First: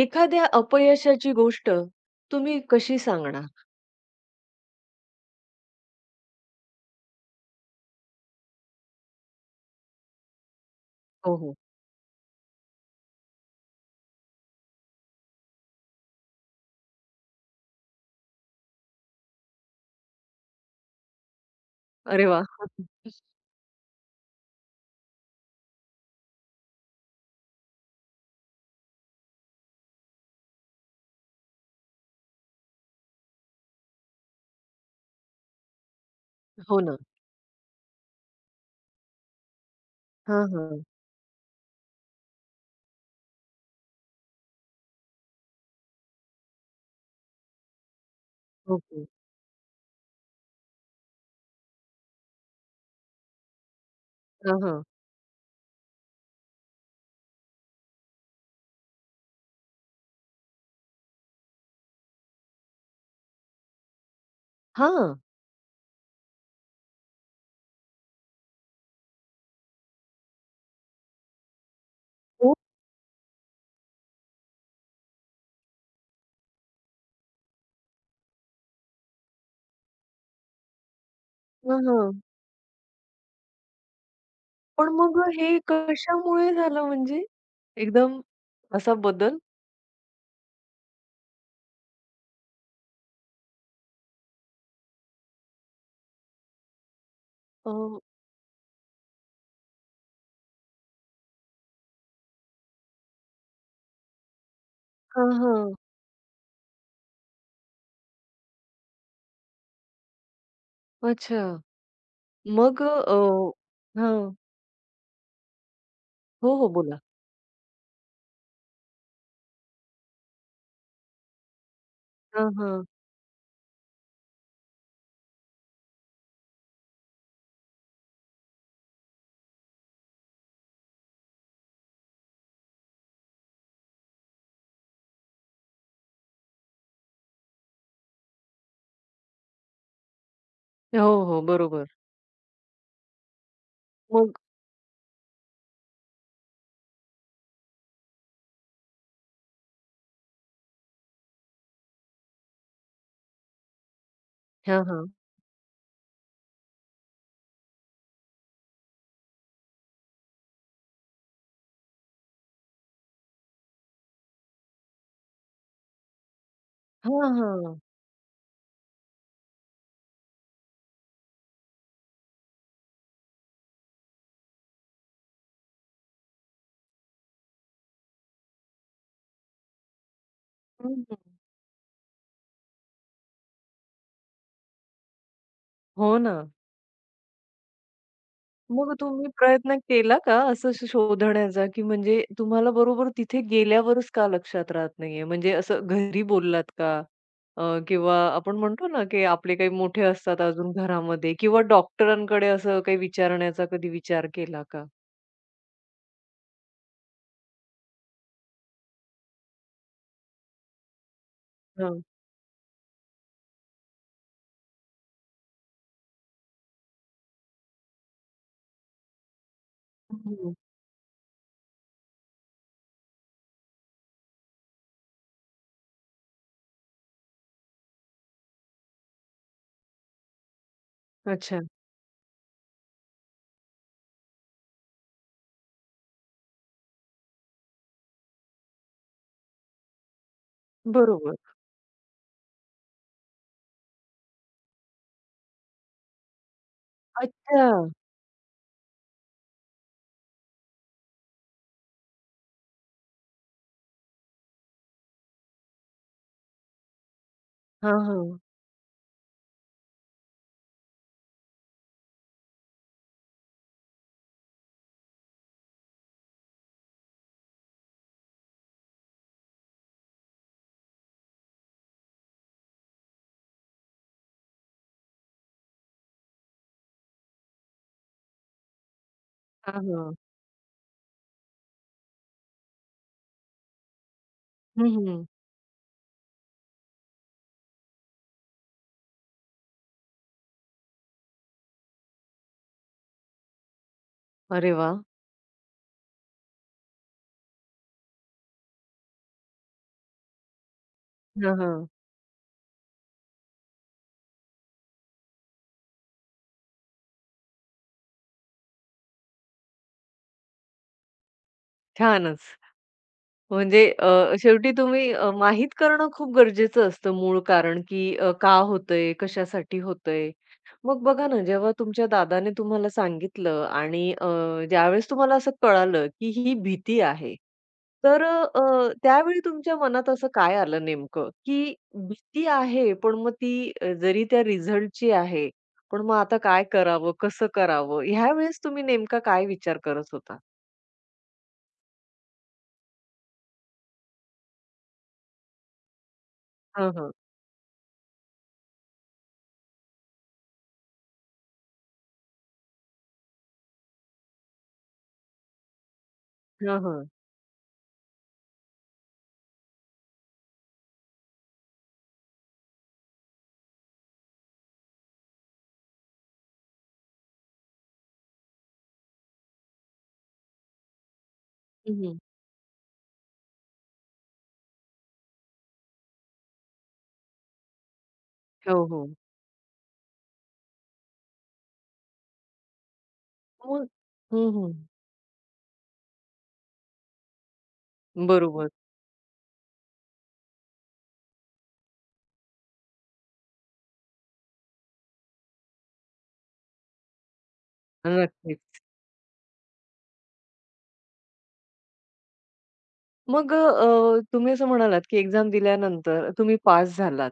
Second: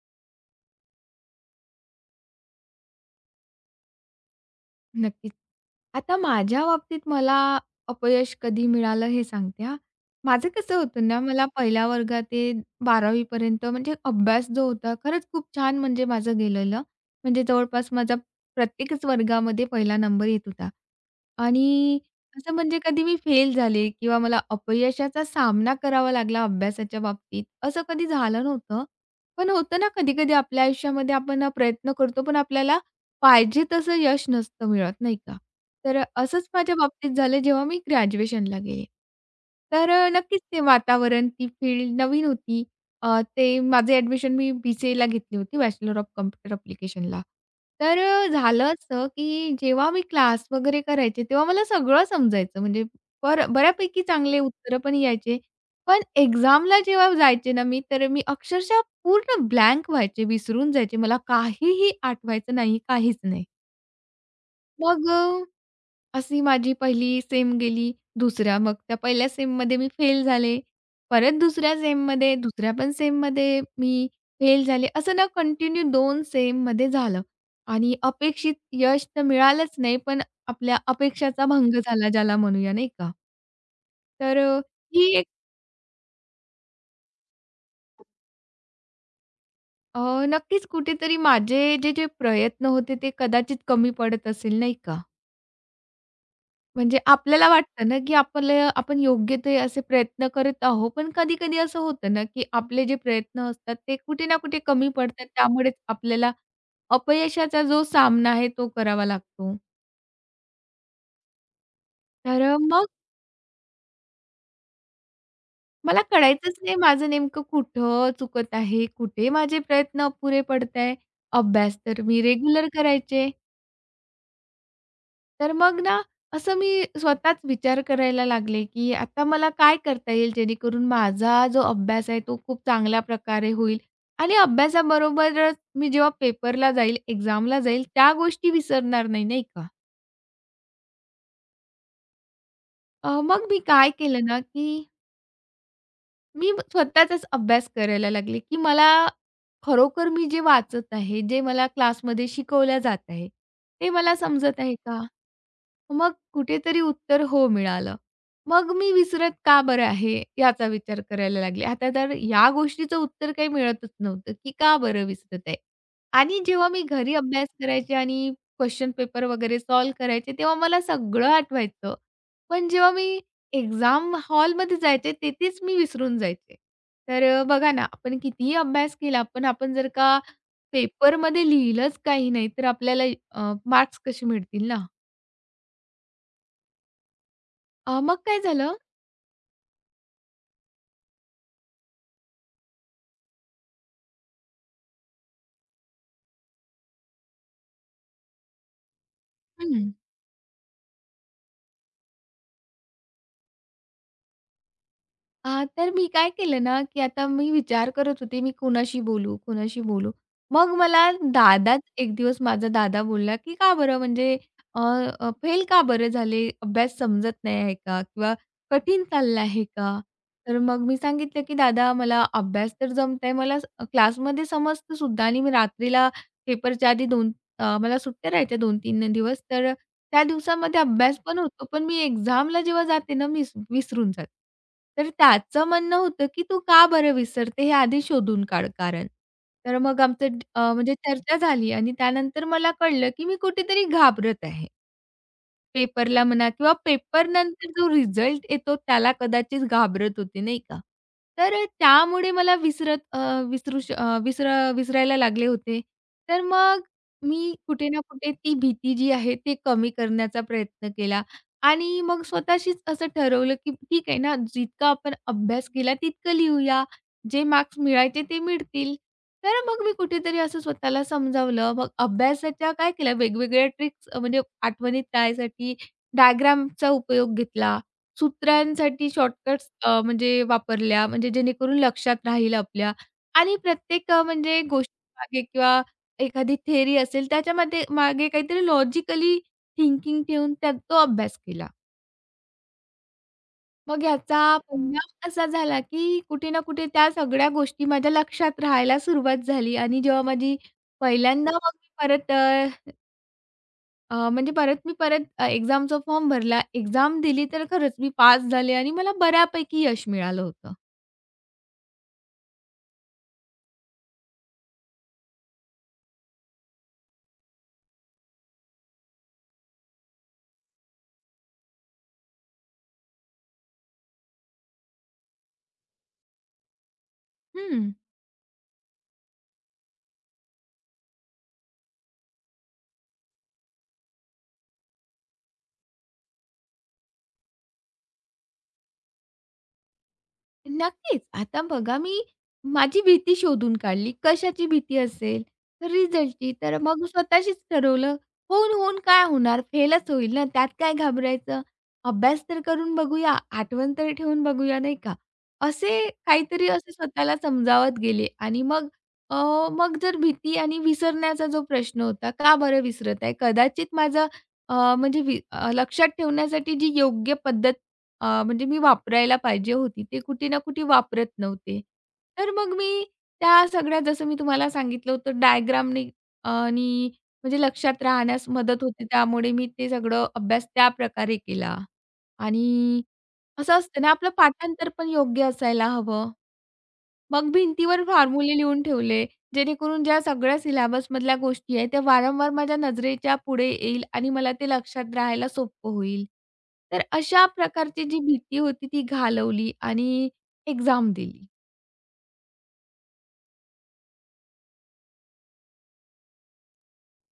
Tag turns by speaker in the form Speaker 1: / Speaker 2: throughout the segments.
Speaker 1: एखाद्या अपयशाची गोष्ट तुम्ही कशी सांगणार?
Speaker 2: नक्कीच. आता माझ्या बाबतीत मला अपयश कधी मिळालं हे सांगते हां. माझं कसं होतं ना,
Speaker 1: हो,
Speaker 2: मला
Speaker 1: हो.
Speaker 2: 1ल्या वर्गात ते 12वी पर्यंत म्हणजे अभ्यास जो होता खरंच खूप छान म्हणजे माझं गेलेलं. म्हणजे जवळपास माझा प्रत्येकच वर्गामध्ये 1ला नंबर येत होता. आणि
Speaker 1: अरे वाह!
Speaker 2: असं म्हणजे कधी मी फेल झाले किंवा मला अपयशाचा सामना करावा लागला अभ्यासाच्या बाबतीत, असं कधी झालं नव्हतं. पण होतं ना, कधी-कधी आपल्या आयुष्यामध्ये आपण प्रयत्न करतो, पण आपल्याला पाहिजे तसं यश नसतं मिळत, नाही का? तर असंच माझ्या
Speaker 1: हो ना.
Speaker 2: बाबतीत झालं जेव्हा मी ग्रॅज्युएशनला गेले. तर नक्कीच
Speaker 1: हां,
Speaker 2: ते
Speaker 1: हां.
Speaker 2: वातावरण, ती फील्ड नवीन होती. ते माझे ॲडमिशन मी बी-सी-एला घेतली होती, बॅचलर ऑफ कॉम्प्युटर ॲप्लिकेशनला. तर झालं
Speaker 1: ओके.
Speaker 2: असं, की जेव्हा मी क्लास वगैरे करायचे, तेव्हा मला सगळं समजायचं. म्हणजे बऱ्यापैकी चांगले
Speaker 1: हां,
Speaker 2: उत्तरं
Speaker 1: हां.
Speaker 2: पण यायचे. पण एक्झामला जेव्हा जायचे ना मी, तर मी अक्षरशः पूर्ण ब्लँक व्हायचे, विसरून जायचे. मला काहीही आठवायचं नाही, काहीच नाही. मग
Speaker 1: हां.
Speaker 2: अ, अशी माझी पहिली सेम गेली, मग त्या पहिल्या सेममध्ये मी फेल झाले. परत
Speaker 1: हो.
Speaker 2: दुसऱ्या पण सेममध्ये मी फेल झाले. असं ना कंटिन्यू 2 सेममध्ये झालं आणि अपेक्षित यश तर मिळालंच नाही, पण आपल्या अपेक्षाचा भंग
Speaker 1: हां,
Speaker 2: झाला
Speaker 1: हां.
Speaker 2: ज्याला म्हणूया, नाही का? तर अ,
Speaker 1: पण मग
Speaker 2: ही
Speaker 1: हे कशामुळे झालं म्हणजे? एकदम असा बदल?
Speaker 2: अ, नक्कीच कुठेतरी माझे जे प्रयत्न होते ते कदाचित कमी पडत असेल नाही का? म्हणजे आपल्याला
Speaker 1: अ,
Speaker 2: वाटतं ना, की आपलं आपण योग्य ते असे प्रयत्न करत आहोत. पण कधी-कधी असं होतं ना, की आपले जे प्रयत्न असतात ते कुठे ना कुठे कमी पडतात.
Speaker 1: हां, हां.
Speaker 2: त्यामुळेच आपल्याला अपयशाचा जो सामना आहे तो करावा लागतो.
Speaker 1: अच्छा.
Speaker 2: तर
Speaker 1: मग
Speaker 2: मग
Speaker 1: हां.
Speaker 2: मला कळायचंच
Speaker 1: हो, हो.
Speaker 2: नाही
Speaker 1: बोला.
Speaker 2: माझं नेमकं कुठं चुकत आहे? कुठे माझे प्रयत्न अपुरे पडताय? अभ्यास तर मी
Speaker 1: हां,
Speaker 2: रेग्युलर
Speaker 1: हां.
Speaker 2: करायचे. तर मग ना, असं मी स्वतःच विचार करायला लागले, की आता मला काय करता येईल जेणेकरून माझा जो अभ्यास आहे, तो खूप चांगल्या प्रकारे होईल आणि अभ्यासाबरोबरच मी जेव्हा पेपरला जाईल, एक्झामला जाईल, त्या गोष्टी विसरणार नाही, नाही का?
Speaker 1: हो, हो. बरोबर.
Speaker 2: मग मी काय केलं
Speaker 1: मग
Speaker 2: ना, की मी स्वतःचाच अभ्यास करायला लागले, की मला खरोखर मी जे वाचत आहे, जे मला क्लासमध्ये शिकवल्या जात आहे, ते मला समजत आहे
Speaker 1: हां,
Speaker 2: का?
Speaker 1: हां.
Speaker 2: मग कुठेतरी उत्तर हो मिळालं. मग मी विसरत का बरं आहे याचा विचार करायला लागले. आता तर या गोष्टीचं उत्तर काही मिळतच नव्हतं, की का बरं विसरत आहे? आणि जेव्हा मी घरी
Speaker 1: हां,
Speaker 2: अभ्यास
Speaker 1: हां.
Speaker 2: करायचे आणि क्वेशन पेपर वगैरे सॉल्व्ह करायचे, तेव्हा मला सगळं आठवायचं. पण जेव्हा मी एक्झाम हॉलमध्ये जायचे, तेथेच मी विसरून जायचे. तर बघा ना, आपण कितीही अभ्यास केला, पण आपण जर का
Speaker 1: हं, हं.
Speaker 2: पेपरमध्ये लिहिलंच काही नाही, तर आपल्याला मार्क्स कसे मिळतील ना?
Speaker 1: हो ना.
Speaker 2: मग काय झालं.
Speaker 1: मग तुम्ही प्रयत्न केला का असं शोधण्याचा, की म्हणजे तुम्हाला बरोबर तिथे गेल्यावरच का लक्षात राहत नाहीये? म्हणजे असं घरी बोललात का? किंवा आपण म्हणतो ना, की आपले काही
Speaker 2: हं.
Speaker 1: मोठे असतात अजून घरामध्ये किंवा डॉक्टरांकडे असं काही विचारण्याचा कधी विचार केला का?
Speaker 2: तर मी काय केलं ना, की आता मी विचार करत होते, मी कोणाशी बोलू, कोणाशी बोलू? मग मला दादाच
Speaker 1: हां.
Speaker 2: एक दिवस माझा दादा बोलला, की "का बरं म्हणजे अ, अ, फेल का बरं झाले? अभ्यास समजत नाही आहे का? किंवा कठीण चाललं आहे का?"
Speaker 1: हं.
Speaker 2: तर मग मी सांगितलं, की "दादा मला अभ्यास तर जमतंय, मला क्लासमध्ये समजतं सुद्धा आणि मी रात्रीला पेपरच्या आधी 2 मला सुट्ट्या राहायच्या 2-3 दिवस तर त्या दिवसामध्ये अभ्यास पण होतो,
Speaker 1: अच्छा.
Speaker 2: पण मी एक्झामला जेव्हा जाते ना, मी विसरून जाते." तर त्याचं म्हणणं होतं, की "तू का बरं विसरते हे आधी शोधून काढ कारण." तर मग आमचं म्हणजे
Speaker 1: बरोबर.
Speaker 2: चर्चा झाली आणि त्यानंतर मला कळलं, की मी कुठेतरी घाबरत आहे. पेपरला म्हणा किंवा पेपर
Speaker 1: अच्छा.
Speaker 2: नंतर जो रिझल्ट येतो त्याला कदाचित घाबरत होते, नाही का? तर त्यामुळे मला विसरत अ, विसरू श अ, विसर विसरायला लागले होते. तर मग मी कुठे
Speaker 1: हां,
Speaker 2: ना कुठे
Speaker 1: हां.
Speaker 2: ती भीती जी आहे ते कमी करण्याचा प्रयत्न केला आणि मग स्वतःशीच असं ठरवलं, की ठीक आहे ना, जितका आपण अभ्यास केला तितकं लिहूया. जे मार्क्स मिळायचे ते मिळतील. तर मग मी कुठेतरी असं स्वतःला समजावलं. मग अभ्यासाच्या काय केल्या वेगवेगळ्या ट्रिक्स म्हणजे आठवणीत राहण्यासाठी डायग्रामचा उपयोग घेतला. सूत्रांसाठी शॉर्टकट्स
Speaker 1: हां, हां.
Speaker 2: म्हणजे वापरल्या म्हणजे जेणेकरून लक्षात राहील आपल्या. आणि प्रत्येक म्हणजे
Speaker 1: हं, हं.
Speaker 2: गोष्टीमागे किंवा एखादी थिअरी असेल त्याच्यामध्ये मागे काहीतरी लॉजिकली थिंकिंग ठेवून त्यात तो अभ्यास केला. मग याचा
Speaker 1: अरे वाह!
Speaker 2: परिणाम असा झाला, की कुठे ना कुठे त्या सगळ्या गोष्टी माझ्या लक्षात राहायला सुरुवात झाली आणि जेव्हा माझी पहिल्यांदा
Speaker 1: हां,
Speaker 2: मग
Speaker 1: हां.
Speaker 2: मी परत अ, अ, म्हणजे परत मी परत अ, एक्झामचा फॉर्म भरला, एक्झाम दिली, तर खरंच मी पास झाले आणि मला बऱ्यापैकी यश मिळालं होतं.
Speaker 1: छानच. म्हणजे शेवटी तुम्ही माहीत करणं खूप गरजेचं असतं मूळ कारण, की का होतंय, कशासाठी होतंय. मग बघा ना, जेव्हा तुमच्या दादाने तुम्हाला सांगितलं आणि ज्यावेळेस तुम्हाला असं कळालं, की ही भीती आहे,
Speaker 2: हं.
Speaker 1: तर त्यावेळी तुमच्या मनात असं काय आलं नेमकं, की भीती आहे, पण मग ती जरी त्या रिझल्टची आहे, पण मग आता काय करावं, कसं करावं? ह्यावेळेस तुम्ही नेमका काय विचार करत होता?
Speaker 2: नक्कीच. आता बघा मी माझी भीती शोधून काढली. कशाची भीती असेल? तर रिझल्टची. तर
Speaker 1: हां,
Speaker 2: मग
Speaker 1: हां.
Speaker 2: स्वतःशीच ठरवलं, होऊन-होऊन काय होणार? फेलच होईल ना, त्यात काय घाबरायचं? अभ्यास तर करून बघूया, आठवण तर ठेवून बघूया, नाही का? असे काहीतरी
Speaker 1: हां,
Speaker 2: असे
Speaker 1: हां.
Speaker 2: स्वतःला समजावत गेले आणि अ, मग जर भीती आणि विसरण्याचा जो प्रश्न होता, का बरं विसरत आहे? कदाचित माझं अ, म्हणजे वि अ, लक्षात ठेवण्यासाठी जी योग्य पद्धत अ, म्हणजे मी वापरायला पाहिजे होती. ते कुठे ना कुठे वापरत नव्हते.
Speaker 1: हं, हं.
Speaker 2: तर मग मी त्या सगळ्या जसं मी तुम्हाला सांगितलं होतं डायग्रामनी अ, नी म्हणजे लक्षात राहण्यास
Speaker 1: हो,
Speaker 2: मदत होते.
Speaker 1: हो.
Speaker 2: त्यामुळे मी ते सगळं अभ्यास त्याप्रकारे केला. आणि असं
Speaker 1: मग
Speaker 2: असतं ना आपलं
Speaker 1: हं, हं.
Speaker 2: पाठांतर पण योग्य असायला हवं. मग भिंतीवर फॉर्म्युले
Speaker 1: बरोबर.
Speaker 2: लिहून ठेवले, जेणेकरून ज्या सगळ्या सिलॅबसमधल्या गोष्टी आहेत, त्या वारंवार माझ्या नजरेच्या पुढे येईल आणि मला ते लक्षात राहायला सोपं होईल. तर अशा प्रकारची जी भीती
Speaker 1: नक्कीच.
Speaker 2: होती ती घालवली आणि एक्झाम दिली.
Speaker 1: मग तुम्ही असं म्हणालात, की एक्झाम दिल्यानंतर तुम्ही पास झालात.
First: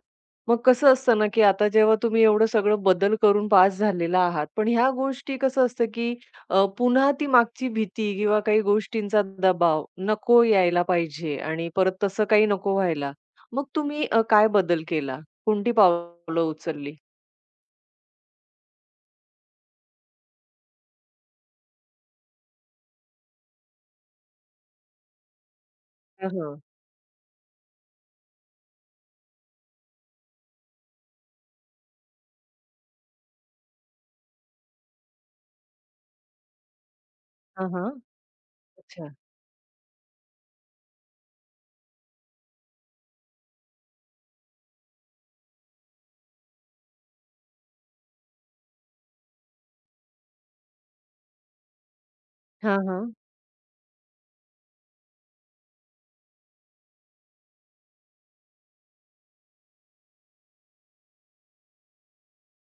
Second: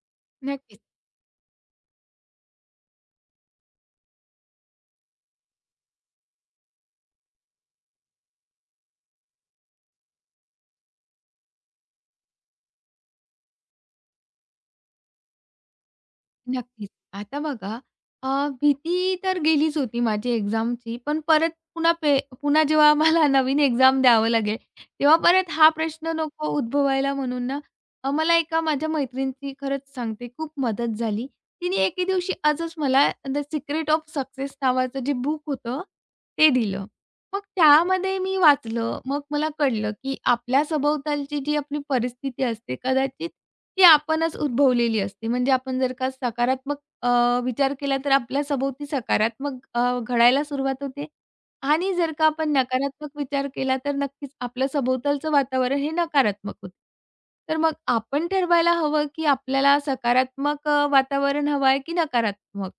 Speaker 1: मग
Speaker 2: नक्कीच.
Speaker 1: कसं असतं ना, की आता जेव्हा तुम्ही एवढं सगळं बदल करून पास झालेला आहात, पण ह्या गोष्टी कसं असतं, की पुन्हा ती मागची भीती किंवा काही गोष्टींचा दबाव नको यायला पाहिजे आणि परत तसं काही नको व्हायला. मग तुम्ही काय बदल केला? कोणती पावलं
Speaker 2: नक्कीच.
Speaker 1: उचलली?
Speaker 2: आता बघा भीती तर गेलीच होती माझी एक्झामची, पण परत पुन्हा पे पुन्हा जेव्हा आम्हाला नवीन एक्झाम द्यावं लागेल, तेव्हा परत हा प्रश्न
Speaker 1: हां,
Speaker 2: नको
Speaker 1: हां.
Speaker 2: उद्भवायला म्हणून ना, मला एका माझ्या मैत्रिणीची खरंच सांगते खूप मदत झाली. तिने एके दिवशी आजच मला द सिक्रेट ऑफ सक्सेस नावाचं जे बुक होतं, ते दिलं. मग
Speaker 1: हां, हां.
Speaker 2: त्यामध्ये मी वाचलं.
Speaker 1: अच्छा.
Speaker 2: मग मला कळलं, की आपल्या सभोवतालची जी आपली परिस्थिती असते, कदाचित ती आपणच उद्भवलेली असते. म्हणजे आपण जर का सकारात्मक विचार केला तर आपल्या सभोवती सकारात्मक घडायला सुरुवात होते आणि जर का आपण
Speaker 1: हां,
Speaker 2: नकारात्मक
Speaker 1: हां.
Speaker 2: विचार केला तर नक्कीच आपलं सभोवतालचं वातावरण हे नकारात्मक होतं. तर मग आपण ठरवायला हवं, की आपल्याला सकारात्मक वातावरण हवं आहे की नकारात्मक?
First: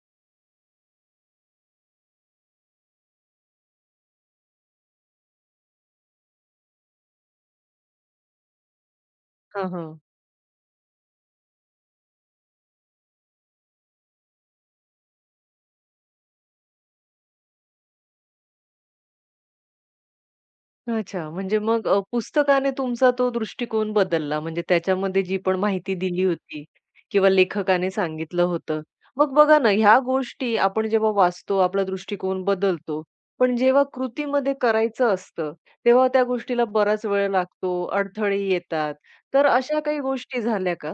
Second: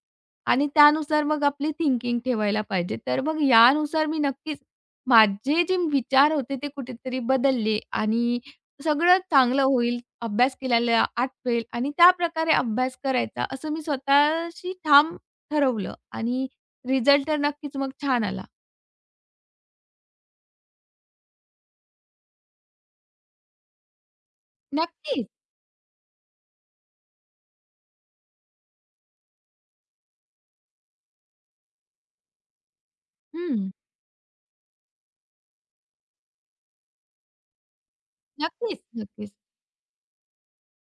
Speaker 2: आणि त्यानुसार मग आपली थिंकिंग ठेवायला पाहिजे. तर मग यानुसार मी नक्कीच माझे जे विचार होते ते कुठेतरी बदलले आणि सगळं चांगलं
Speaker 1: हां, हां.
Speaker 2: होईल, अभ्यास केलेला आठवेल आणि त्याप्रकारे अभ्यास करायचा, असं मी स्वतःशी ठाम ठरवलं आणि रिझल्ट तर नक्कीच मग छान आला.
Speaker 1: अच्छा. म्हणजे मग पुस्तकाने तुमचा तो दृष्टिकोन बदलला. म्हणजे त्याच्यामध्ये
Speaker 2: नक्कीच.
Speaker 1: जी पण माहिती दिली होती किंवा लेखकाने सांगितलं होतं. मग बघा ना, ह्या गोष्टी आपण जेव्हा वाचतो, आपला दृष्टिकोन बदलतो. पण
Speaker 2: हं.
Speaker 1: जेव्हा कृतीमध्ये करायचं असतं, तेव्हा त्या गोष्टीला बराच वेळ लागतो, अडथळे
Speaker 2: नक्कीच,
Speaker 1: येतात.
Speaker 2: नक्कीच.
Speaker 1: तर अशा काही गोष्टी झाल्या का?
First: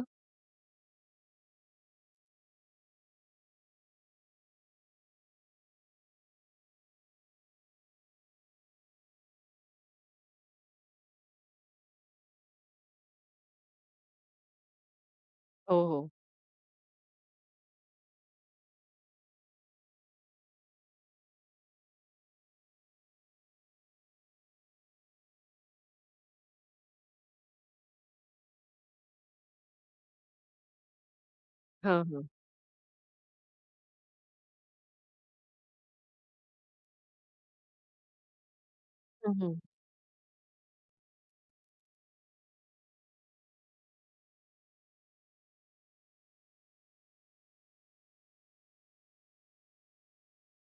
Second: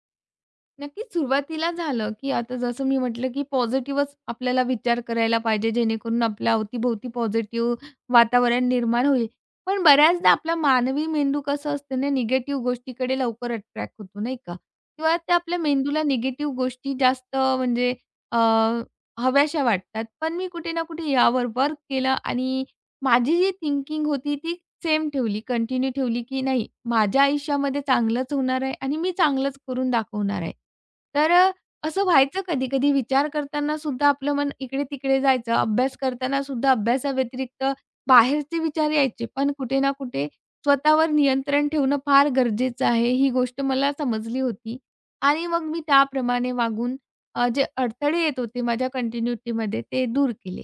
Speaker 2: नक्कीच सुरुवातीला झालं, की आता जसं मी म्हटलं, की पॉझिटिव्हच आपल्याला विचार करायला पाहिजे, जेणेकरून आपल्या अवतीभोवती पॉझिटिव्ह वातावरण निर्माण होईल. पण बऱ्याचदा आपला मानवी मेंदू कसं असतं ना, निगेटिव्ह गोष्टीकडे लवकर अट्रॅक्ट होतो, नाही का? किंवा त्या आपल्या
Speaker 1: हो,
Speaker 2: मेंदूला
Speaker 1: हो.
Speaker 2: निगेटिव्ह गोष्टी जास्त म्हणजे अ, हव्याशा वाटतात. पण मी कुठे ना कुठे यावर वर्क केलं आणि माझी जी थिंकिंग होती ती सेम ठेवली, कंटिन्यू ठेवली, की नाही माझ्या आयुष्यामध्ये चांगलंच होणार आहे आणि मी चांगलंच करून दाखवणार आहे. तर
Speaker 1: हां,
Speaker 2: असं
Speaker 1: हां.
Speaker 2: व्हायचं कधी-कधी विचार करताना सुद्धा आपलं मन इकडे-तिकडे जायचं. अभ्यास करताना सुद्धा अभ्यासाव्यतिरिक्त बाहेरचे विचार यायचे. पण कुठे ना कुठे स्वतःवर नियंत्रण ठेवणं फार गरजेचं आहे, ही गोष्ट मला समजली होती. आणि मग मी त्याप्रमाणे वागून जे अडथळे येत होते माझ्या कंटिन्युटीमध्ये ते दूर केले.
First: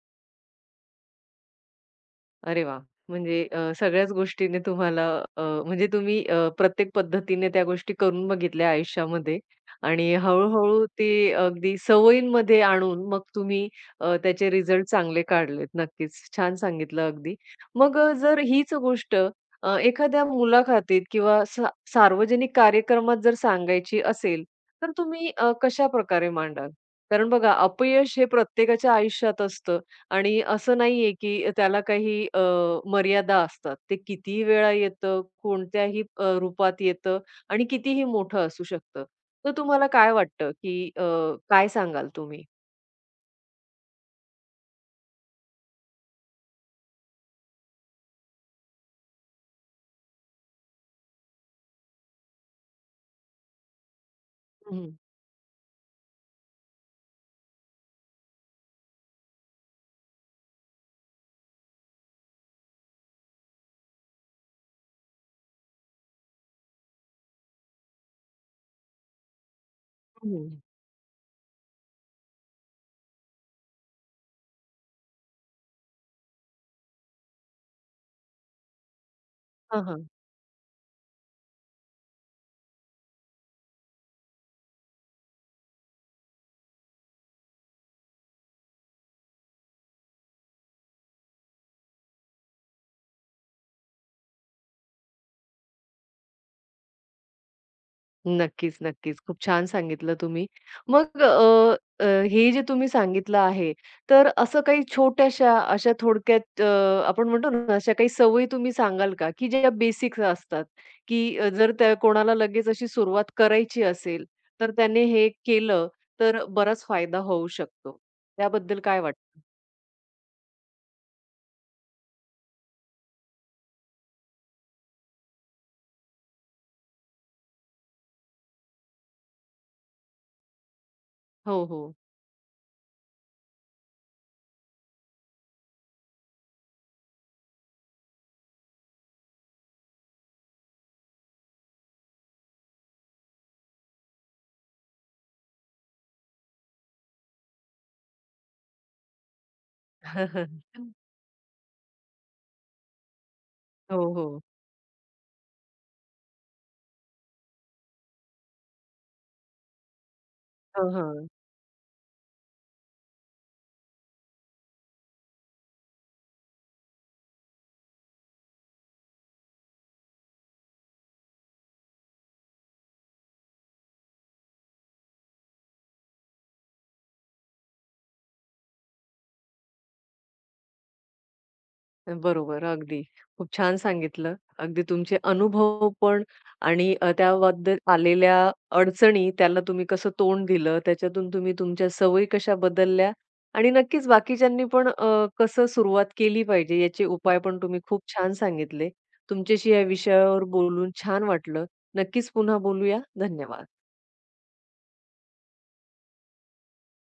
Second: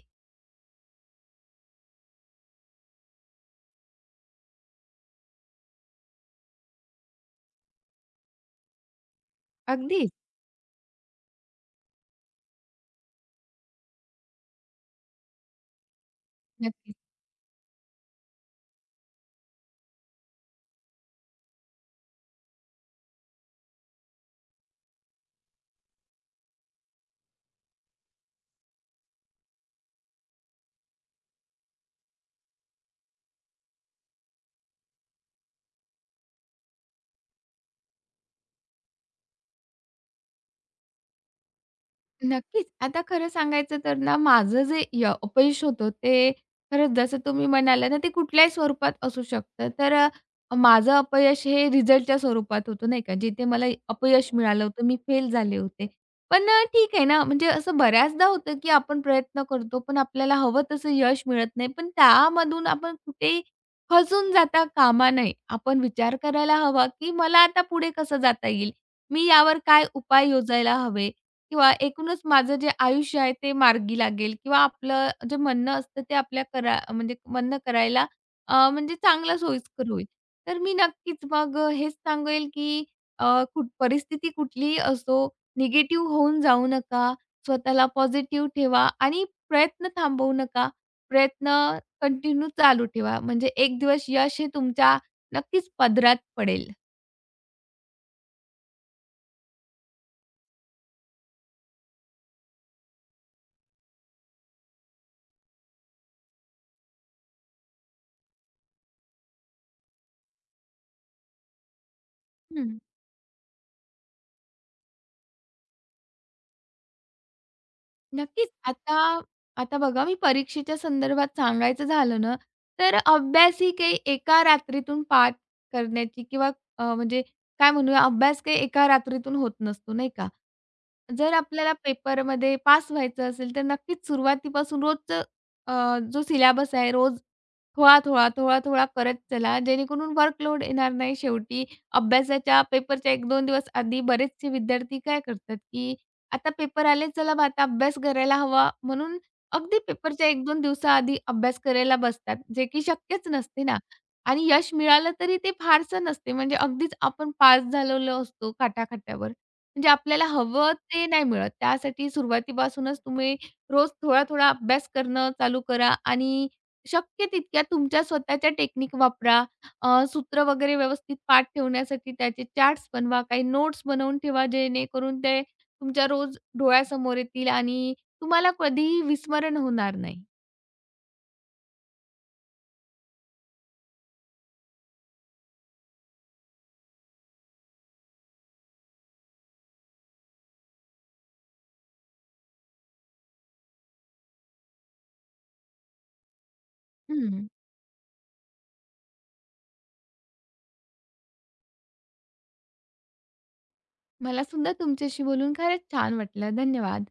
Speaker 1: अरे वा, म्हणजे सगळ्याच गोष्टीने तुम्हाला म्हणजे तुम्ही प्रत्येक पद्धतीने त्या गोष्टी करून बघितल्या आयुष्यामध्ये
Speaker 2: अगदीच.
Speaker 1: आणि हळू-हळू ते अगदी सवयींमध्ये आणून मग तुम्ही त्याचे रिझल्ट चांगले काढलेत. नक्कीच. छान
Speaker 2: नक्कीच.
Speaker 1: सांगितलं अगदी. मग जर हीच गोष्ट एखाद्या मुलाखतीत किंवा सार्वजनिक कार्यक्रमात जर सांगायची असेल, तर तुम्ही कशाप्रकारे मांडाल? कारण बघा अपयश हे प्रत्येकाच्या आयुष्यात असतं. आणि असं नाहीये, की त्याला काही मर्यादा असतात. ते कितीही वेळा येतं, कोणत्याही रूपात येतं आणि कितीही मोठं असू शकतं. तर तुम्हाला काय वाटतं, की काय सांगाल तुम्ही?
Speaker 2: नक्कीच. आता खरं सांगायचं तर ना, माझं जे अपयश होतं ते खरंच जसं तुम्ही म्हणाला ना, ते कुठल्याही स्वरूपात असू शकतं. तर माझं अपयश हे रिझल्टच्या स्वरूपात होतं नाही का, जिथे मला अपयश मिळालं होतं,
Speaker 1: हं.
Speaker 2: मी फेल झाले होते. पण ठीक आहे ना, म्हणजे असं बऱ्याचदा होतं, की आपण प्रयत्न करतो, पण आपल्याला हवं तसं यश मिळत नाही. पण त्यामधून आपण कुठेही खचून जाता कामा नये. आपण विचार करायला हवा, की मला आता पुढे कसं जाता येईल? मी यावर काय उपाय
Speaker 1: हं.
Speaker 2: योजायला हवे? किंवा एकूणच माझं जे आयुष्य आहे ते मार्गी लागेल किंवा आपलं जे म्हणणं असतं ते आपल्या म्हणजे म्हणणं करायला अ, म्हणजे चांगला
Speaker 1: हां,
Speaker 2: सोयीस्कर होईल.
Speaker 1: हां.
Speaker 2: तर मी नक्कीच मग हेच सांगेल की अ, कुठ परिस्थिती कुठलीही असो, निगेटिव्ह होऊन जाऊ नका. स्वतःला पॉझिटिव्ह ठेवा आणि प्रयत्न थांबवू नका. प्रयत्न कंटिन्यू चालू ठेवा. म्हणजे एक दिवस यश हे तुमच्या नक्कीच पदरात पडेल.
Speaker 1: नक्कीच, नक्कीच. खूप छान सांगितलं तुम्ही. मग अ, अ, हे जे तुम्ही सांगितलं आहे, तर असं काही छोट्याशा अशा थोडक्यात आपण म्हणतो ना, अशा काही सवयी तुम्ही सांगाल का, की ज्या बेसिक्स असतात, की जर त्या कोणाला लगेच
Speaker 2: हं.
Speaker 1: अशी सुरुवात करायची असेल, तर त्याने हे केलं तर बराच फायदा होऊ शकतो.
Speaker 2: नक्कीच.
Speaker 1: त्याबद्दल काय
Speaker 2: आता
Speaker 1: वाटतं?
Speaker 2: आता बघा मी परीक्षेच्या संदर्भात सांगायचं झालं ना, तर अभ्यास ही काही एका रात्रीतून पाठ करण्याची किंवा अ, म्हणजे काय म्हणूया अभ्यास काही एका रात्रीतून होत नसतो, नाही का? जर
Speaker 1: हो,
Speaker 2: आपल्याला
Speaker 1: हो.
Speaker 2: पेपरमध्ये पास व्हायचं असेल, तर नक्कीच सुरुवातीपासून रोजचं जो सिलेबस आहे, रोज थोडा-थोडा, थोडा-थोडा करत चला, जेणेकरून वर्कलोड येणार नाही. शेवटी अभ्यासाच्या पेपरच्या 1-2 दिवस आधी बरेचसे विद्यार्थी काय करतात, की आता पेपर आले, चला मग आता अभ्यास करायला हवा, म्हणून अगदी पेपरच्या 1-2 दिवसाआधी अभ्यास करायला बसतात, जे की शक्यच नसते ना.
Speaker 1: हो, हो.
Speaker 2: आणि यश मिळालं तरी ते फारसं नसते, म्हणजे अगदीच आपण पास झालेलो असतो काठाखात्यावर. म्हणजे आपल्याला हवं
Speaker 1: हं,
Speaker 2: ते नाही
Speaker 1: हं.
Speaker 2: मिळत. त्यासाठी सुरुवातीपासूनच तुम्ही रोज थोडा-थोडा अभ्यास करणं चालू करा आणि शक्य तितक्या तुमच्या स्वतःच्या टेक्निक वापरा. सूत्र वगैरे व्यवस्थित पाठ ठेवण्यासाठी त्याचे चार्ट्स बनवा, काही नोट्स बनवून ठेवा, जेणेकरून ते तुमच्या रोज डोळ्यासमोर येतील आणि तुम्हाला कधीही विस्मरण होणार नाही.
Speaker 1: बरोबर, अगदी. खूप छान सांगितलं. अगदी तुमचे अनुभव पण आणि त्याबद्दल आलेल्या अडचणी, त्याला तुम्ही कसं तोंड दिलं, त्याच्यातून तुम्ही तुमच्या सवयी कशा बदलल्या आणि नक्कीच बाकीच्यांनी पण कसं सुरुवात केली पाहिजे याचे उपाय
Speaker 2: हं.
Speaker 1: पण तुम्ही खूप छान सांगितले. तुमच्याशी या विषयावर बोलून छान वाटलं. नक्कीच पुन्हा बोलूया. धन्यवाद.
Speaker 2: मला सुद्धा तुमच्याशी बोलून खरंच छान वाटलं. धन्यवाद.